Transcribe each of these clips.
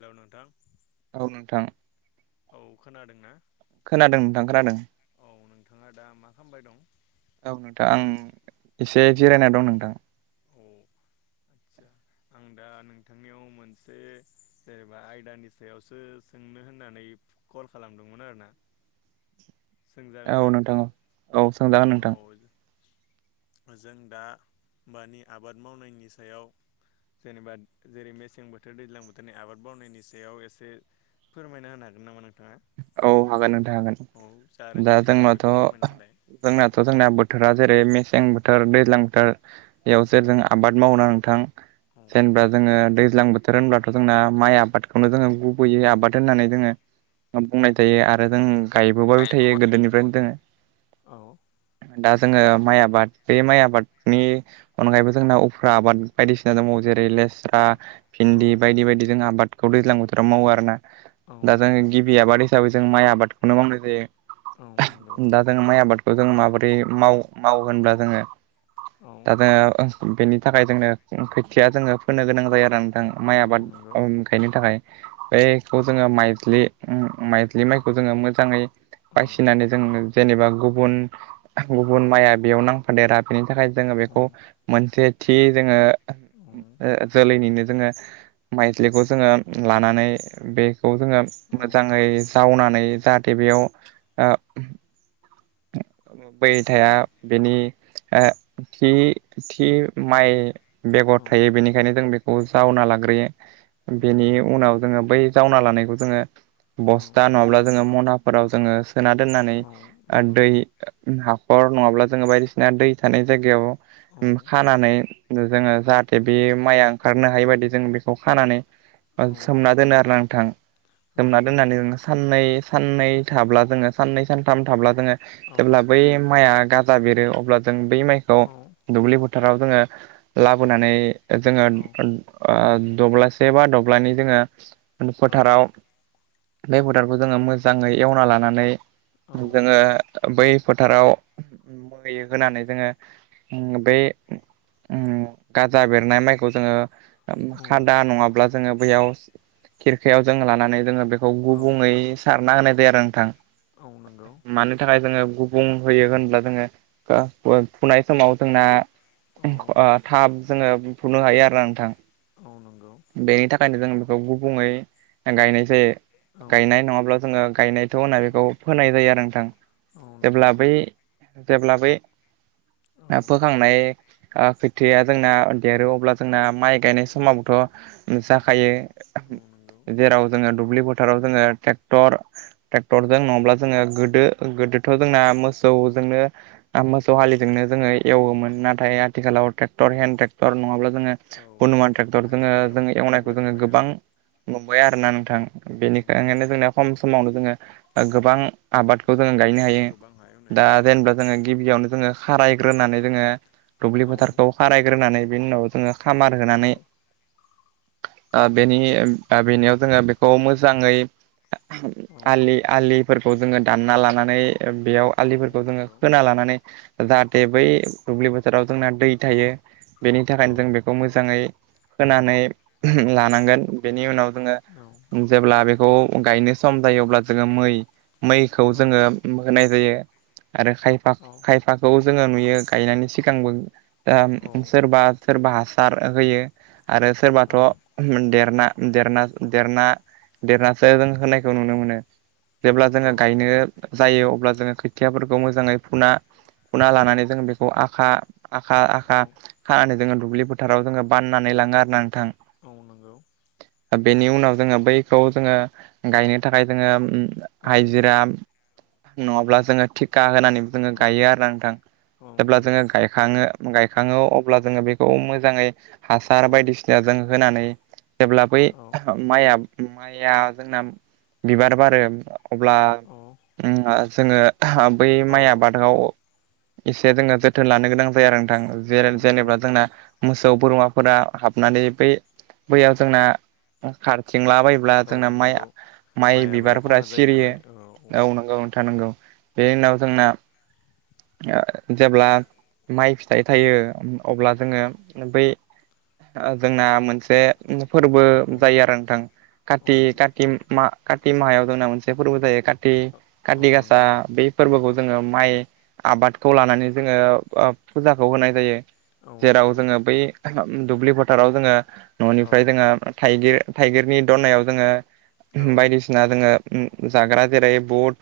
हेल' नोंथा औ नोंथां खोनादोंना खोनादों नोंथां खोनादों औ नोंथाङा दा मा खालामबाय दं औ नोंथां आं एसे जिरायना दं नोंथां औ आदसा आं दा नोंथांनियाव मोनसे जेनेबा आयदानि सायावसो सों नो होन्नानै कल खालामदोंमोन आरोना सोंजागोन ना औ नोंथां औ औ सोंजागोन औ नोंथां जों दा मानि आबाद मावनायनि सायाव जेनेबा जेरै मेसें बोथोर दैज्लां बोथोरनि आबाद मावनायनि सायाव एसे फोरमायना होनो हागोन नामा नोंथाङा औ हागोन नोंथां हागोन औ जा दा रोंगौथि दं जोंनाथ' बेखौ फोरमायना होलाय जोंनाथ' जोंना बोथोरा जेरै सें बोथोर दैज्लां बोथोर बेयावसो जों आबाद मावओना नोंथां औ जेनेबा जोङो दैज्लां बोथोर होनब्लाथ' जोंना माइ आबादखौनो जोङो गुबै‌यै औ आबाद होननानै जोङो बुंनाय जायो आरो जों गायबोबायबो थायो गायबोबाय गोदोनिफ्रायनो दोङो औ दा जोङो माइ आबाद बे माइ आबादनि अनगायैबो जोंना उफ्रा आबाद बायदिसिना दङ जेरै लेस रा औ भिन्दि बायदि बायदि जों आबादखौ दैज्लां बोथोराव मावो आरोना औ दा जोङो नंगौ गि। हिसाबै जों माइ आबादखौनो मावनाय औ नंगौ जायो दा जों माइ आबाद खौ जों माबोरै माव मावो होनब्ला जोङो औ दा जोङो बेनि थाखाय जोंनो खोथिया जोङो फोनो गोनां जायो आरो नोंथां माइ औ आबाद नंगौ गायनो थाखाय बेखौ औ जोङो माइज्लि माइज्लि माइखौ जोङो मोजाङै बासिनानै जोङो जेनेबा गुबुन गुबुन माइआ बेयाव नांफादेरा बेनि थाखाय जोङो औ बेखौ मोनसे थि जोङो जोलैनिनो जोङो माइज्लिखौ जोङो लानानै बेखौ जोङो औ मोजाङै जावनानै जाहाथे बेयाव ओ [inaudible] बै थाया बेनि ओ थि थि माइ बेगर थायो बेनिखायनो जों बेखौ जावना लाग्रोयो औ बेनि नंगौ उनाव जोङो बै जावना लानायखौ जोङो औ बस्था नङाब्ला जोङो मनाफोराव जोङो सोना दोननानै औ ओ नंगौ दै हाखर नङाब्ला जोङो बायदिसिना दै थानाय जायगायाव औ खानानै जोङो जाहाथे बे माइआ ओंखारनो हायि बायदि जों बे खौ खानानै सोमना दोनो आरो ना नांथां औ सोमना नंगौ दोननानै जों साननै साननै थाब्ला जोङो साननै सानथाम थाब्ला जोङो औ जेब्ला औ बै माइआ गाजा बेरो अब्ला जों बै माइखौ औ औ औ दुब्लि फोथाराव जोङो लाबोनानै जोङो औ नंगौ औ ओ दब्लायसे बा दब्लायनै जोङो। फोथाराव बे फोथारखौ जोङो मोजाङै एवना लानानै औ। जोङो बै फोथाराव मै होनानै जोङो बै गाजा बेरनाय माइखौ जोङो खादा नङाब्ला जोङो बैयाव खिरखायाव जों लानानै जोङो बे खौ गुबुङै सारना होनाय जायो आरो नोंथां मानि थाखाय जोङो गुबुं होयो होनब्ला जोङो फुनाय समाव जोंना। थाब जोङो फुनो हायो आरो ना नोंथां। औ नंगौ बेखायनो जों बेखौ गुबुङै गायनाय जायो औ गायनाय नङाब्ला जोङो गायनायथ' होनना बेखौ फोनाय जायो आरो नोंथां औ नंगौ जेब्ला बै जेब्ला बै औ फोखांनाय खोथिया जोंना देरो अब्ला जोंना माइ गायनाय औ समावबोथ' जाखायो। नंगौ जेराव जोङो दुब्लि फोथाराव जोङो ट्रेक्टर औ ट्रेक्टरजों नङाब्ला जोङो गोदो गोदोथ' जोंना मोसौजोंनो मोसौ हालिजोंनो जोङो एवोमोन नाथाय आथिखालाव ट्रेक्टर हेन्द टेक्टर नङाब्ला जोङो औ हुनुमान नंगौ ट्रेक्टर जोङो आथिखालाव जों एवनायखौ जोङो जावगाजोब्बाय गोबां नालाय नुबाय आ रोना नोंथां औ बेनिखायनो नंगौ जोंना खम समावनो जोङो गोबां आबादखौ जोङो औ गायनो हायो गोबां हायावनो दा हायो जेनेबा जोङो गिबियावनो जोङो खारायग्रोनानै जोङो दुब्लि औ फोथारखौ खारायग्रोनानै बेनि उनाव जोङो खामार होनानै औ ओ बेनि बेनियाव जोङो बेखौ मोजाङै औ आलि आलिफोरखौ जोङो दानना लानानै बेयाव औ आलिफोरखौ जोङो नंगौ। खोना लानानै जाहाथे बै दुब्लि बोथोराव जोंना दै थायो बेनि औ थाखायनो जों बेखौ मोजाङै खोनानै औ लानांगोन बेनि उनाव जोङो औ जेब्ला बेखौ गायनो सम जायो अब्ला जोङो मै मैखौ जोङो होनाय जायो। आरो खायफा औ खायफाखौ जोङो नुयो गायनायनि सिगांबो दा औ सोरबा सोरबा हासार होयो आरो औ सोरबाथ' देरना देरना देरनासो जों होनायखौ नुनो मोनो औ जेब्ला जोङो नंगौ। गायनो जायो अब्ला जोङो खोथियाफोरखौ मोजाङै फुना फुना औ लानानै जोङ बेखौ आ खा आखा औ आखा खानानै जोङो दुब्लि फोथाराव जोङो बाननानै लाङो आरो ना नोंथां। औ नोंगौ बेनि उनाव जोङो बैखौ जोङो गायनो थाखाय जोङो औ हाइजिरा नङाब्ला जोङो थिखा होनानै जोङो औ गायो आरोना नोंथां। औ जेब्ला नंगौ। जोङो गायखाङो गायखाङो अब्ला जोङो बेखौ मोजाङै हासार औ बायदिसिना जों होनानै जेब्ला बै औ माइआ माइआ जोंना बिबार बारो अब्ला औ उम आ जोङो हा बै औ माइ आबादाव एसे जोङो जोथोन लानो गोनां जायो आरोना नोंथां। औ जेरे नंगौ। जेनेबा जोंना मोसौ बोरमाफोरा हाबनानै बै बैयाव जोंना खार हेंला बायब्ला जोंना औ माया नंगौ। माइ आबादा बिबारफोरा खहा जायो सिरियो। नालाय औ औ नंगौ नोंथां नंगौ। बेनि उनाव जोंना ओ जेब्ला माइ फिथाइ थायो अब्ला जोङो बै ओ जोंना मोनसे फोरबो औ जायो आरो नोंथां औ काति काति मा काति माहायाव जोंना मोनसे फोरबो जायो का ति औ काति गासा नंगौ बे फोरबोखौ औ जोङो माइ आबादखौ लानानै जोङो ओ फुजाखौ होनाय जायो। औ जेराव नंगौ जोङो बै दुब्लि फोथाराव जोङो औ न'निफ्राय जोङो थाइगिर थाइगिरनि दनायाव जोङो औ बायदिसिना जोङो ओ जाग्रा जेरै बुट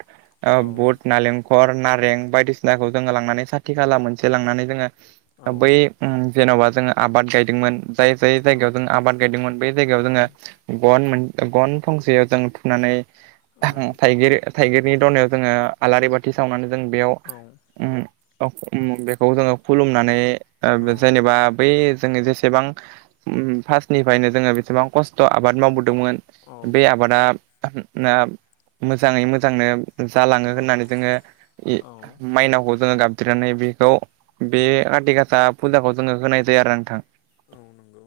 ओ औ बुट नालें खर नारें बायदिसिनाखौ जोङो लांनानै साथि खाला मोनसे लांनानै जोङो औ बै उम जेन'बा जोङो आबाद गायदोंमोन। जाय जाय औ जायगायाव जों आबाद गायदोंमोन बै जायगायाव जोङो गन मोन गन फंसेयाव जों थुनानै थाइगिर थाइगिरनि दनायाव जोङो आलारि बाथि सावनानै जों बेयाव अ उम बेखौ जोङो खुलुमनानै ओ जेनेबा बै जोंनि जेसेबां उ फास्तनिफ्रायनो जोङो बेसेबां खस्थ' आबाद मावबो दोंमोन बे आबादा अ न मोजाङै मोजांनो जालाङो होननानै जोङो इ औ जोङो गाबज्रिनानै बेखौ बे औ आथिक आसा फुजाखौ जोङो होनाय जायो आरोना नोंथां। औ नंगौ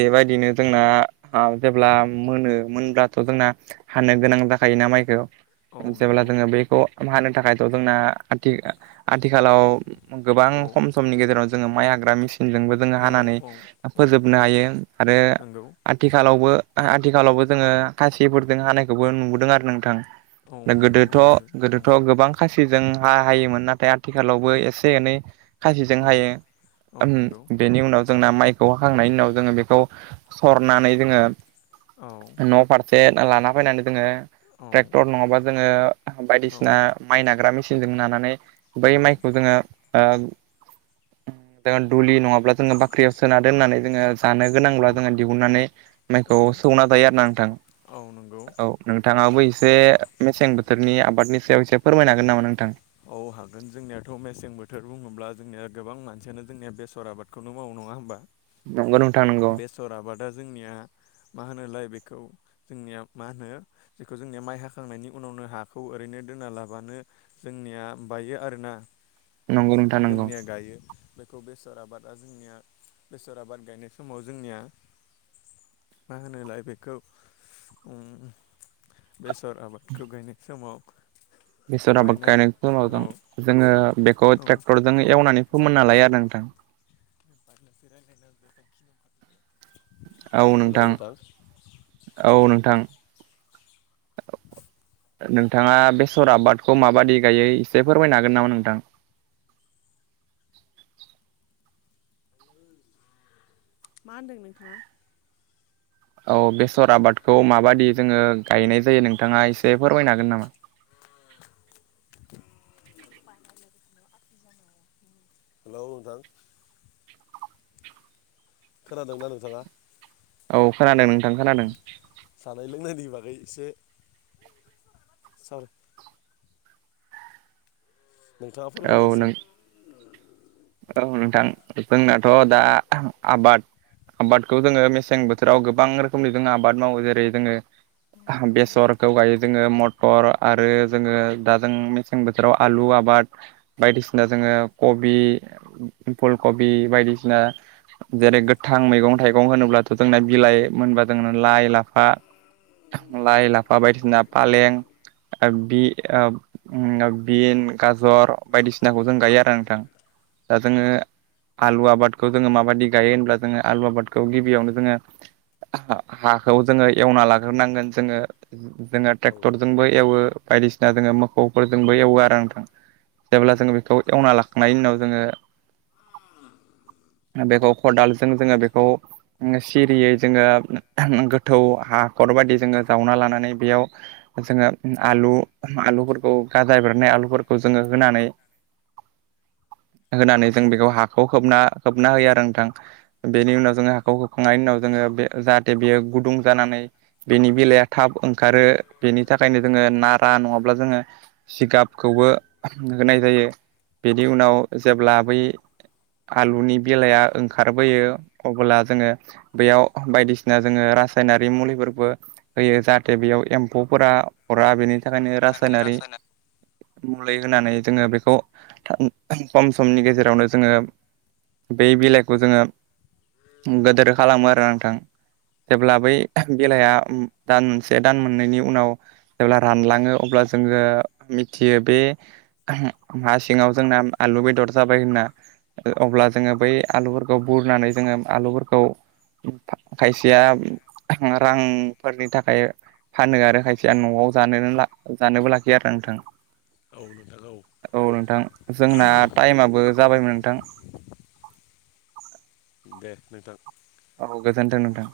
बेबायदिनो जोंना अ जेब्ला मोनो मोनब्लाथ' जोंना हानो गोनां जाखायोना माइखौ। औ जेब्ला नंगौ जोङो बेखौ हानो थाखायथ' जोंना आथिख आथिखालाव गोबां औ खम समनि गेजेराव जोङो माइ हाग्रा मेसि जोंबो जोङो औ हानानै औ फोजोबनो हायो आरो नंगौ आथिखालावबो आ आथिखालावबो जोङो खासिफोरजों हानायखौबो नुबोदों आरो नोंथां। औ दा नंगौ गोदोथ' नुदों औ गोदोथ' गोबां खासिजों हा हायोमोन नाथाय आ थिखालावबो एसे एनै खासिजों औ हायो। औ उम नंगौ बेनि उनाव जोंना माइखौ हाखांनायनि उनाव जोङो बेखौ सरनानै जोङो औ न' फार से लाना फैनानै जोङो ट्रेक्टर नङाबा जोङो औ बायदिसिना ग्रा मेसिनजों नानानै बै औ माइखौ जोङो ओ जोङो दुलि नङाब्ला जोङो बाख्रियाव सोना दोननानै जोङो जानो गोनांब्ला जोङो दिहुननानै माइखौ सौना जायो आरोना नोंथां। औ नंगौ औ नोंथाङाबो ए से मेसें बोथोरनि आबादनि सायाव एसे फोरमायनो हागोन नामा नोंथां। औ हागोन जोंनियाथ' मेसें बोथोर बुङोब्ला जोंनिया गोबां मानसियानो जोंनिया बेसर आबादखौनो मावो नङा होमबा। नंगौ नोंथां नंगौ बेसर आबादा जोंनिया मा होनोलाय बे औ जोंनिया मा होनो जेखौ जोंनिया माइ हाखांनायनि उनावनो हाखौ ओरैनो दोना लाबानो जोंनिया बायो आरोना नंगौ नोंथां नंगौ जोंनिया गायो। बेखौ बेसर आबादा जोंनिया बेसर आबाद गायनाय समाव जोंनिया मा होनोलाय बेखौ ओम बेसर आबादखौ गायनाय समाव बेसर आबाद बायनाय गायनाय समनावजों औ जोङो बेखौ औ ट्रेक्टरजों एवनानै फोमोनना लायो आरो नोंथां। बारनोसेरायखायनो बे गिन [unintelligible] [unintelligible] औ नोंथां, औ नोंथां नोंथाङा बेसर आबादखौ माबादि गायो एसे फोरमायनो हागोन नामा नोंथां। [inaudible] मा होनदों नोंथाङा? औ बेसर आबादखौ माबाददि जोङो गायनाय जायो नोंथाङा एसे फोरमायनो हागोन नामा? [inaudible] हेल' नोंथां। खोनादोंना नोंथाङा? औ खोनादों नोंथां खोनादों। जानाय लोंनायनि बागै एसे सर नोंथाङा फोरमायलाय औ एसै नों औ नोंथां जोंनाथ' दा आबाद आबादखौ जोङो मेसें बोथोराव गोबां रोखोमनि जोङ आबाद मावो जेरै जोङो बेसरखौ गायो जोङो मटर आरो जोङो दा जों मेसें बोथोराव आलु आबाद बायदिसिना जोङो कबि, फुल कबि बायदिसिना जेरै गोथां मैगं थाइगं होनोब्लाथ' जोंना बिलाइ मोनबा जोंना लाइ, लाफा लाइ, लाफा बायदिसिना फालें ओ बि ओ ओम बिन, गाजर बायदिसिनाखौ जों गायो आरो नोंथां। दा जादोंङो आलु आबादखौ जोङो माबायदि गायो होनब्ला जोङो आलु आबादखौ गिबियावनो जोङो हा हाखौ जोङो एवना लाग्रोनांगोन जोङो जोङो औ नोंथां ट्रेक्टरजोंबो एवो बायदिसिना जोङो मोसौफोरजोंबो एवो आरो नोंथां जेब्ला जोङो बेखौ एवना लाखो थांनायनि उनाव जोङो ओम बेखौ खदालजों जोङो बेखौ सिरियै जोङो गोथौ हाखर बायदि जोङो जावना लानानै बेयाव जोङो आलु आलुफोरखौ गाजा बेरनाय आलुफोरखौ जोङो होनानै [inaudible] होनानै जों बेखौ हाखौ खोबना खोबना होयो आरो नोंथां बेनि उनाव जों हाखौ होखांनायनि उनाव जों ओ बे जाहाथे बेयो गुदुं जानानै बेनि बेलाया थाब ओंखारो बेनि थाखायनो जोङो नारा नङाब्ला जोङो जिगाबखौ खौ होनाय जायो बेनि उनाव जेब्ला बै आलुनि बेलाया ओंखारबोयो अब्ला जोङो बेयाव बायदिसिना जोङो रासायनारि मुलिफोरबो होयो जाहाथे बेयाव एम्फौफोरा हरा बेनि थाखायनो रासायनारि रासायना मुलि होनानै जोङो बेखौ खम समनि गेजेरावनो जोङो बै बिलाइखौ जोङो गोदोर खालामो आरो नोंथां। जेब्ला बै बेलाया दानसे दान मोननैनि उनाव जेब्ला रानलाङो अब्ला जोङो मिथियो बे हा सिङाव जोंना आलु बेदर जाबाय होनना अब्ला जोङो बै आलुफोरखौ बुरनानै जोङो आलुफोरखौ फा खायसेया रांफोरनि थाखाय फानो आरो खायसेया न'आव जनोनोला जानोबो लाखियो आरो नोंथां औ नोंथां औ औ नोंथां जोंना टाइमाबबो जाबायमोन नोंथां। दे नोंथां अग द थ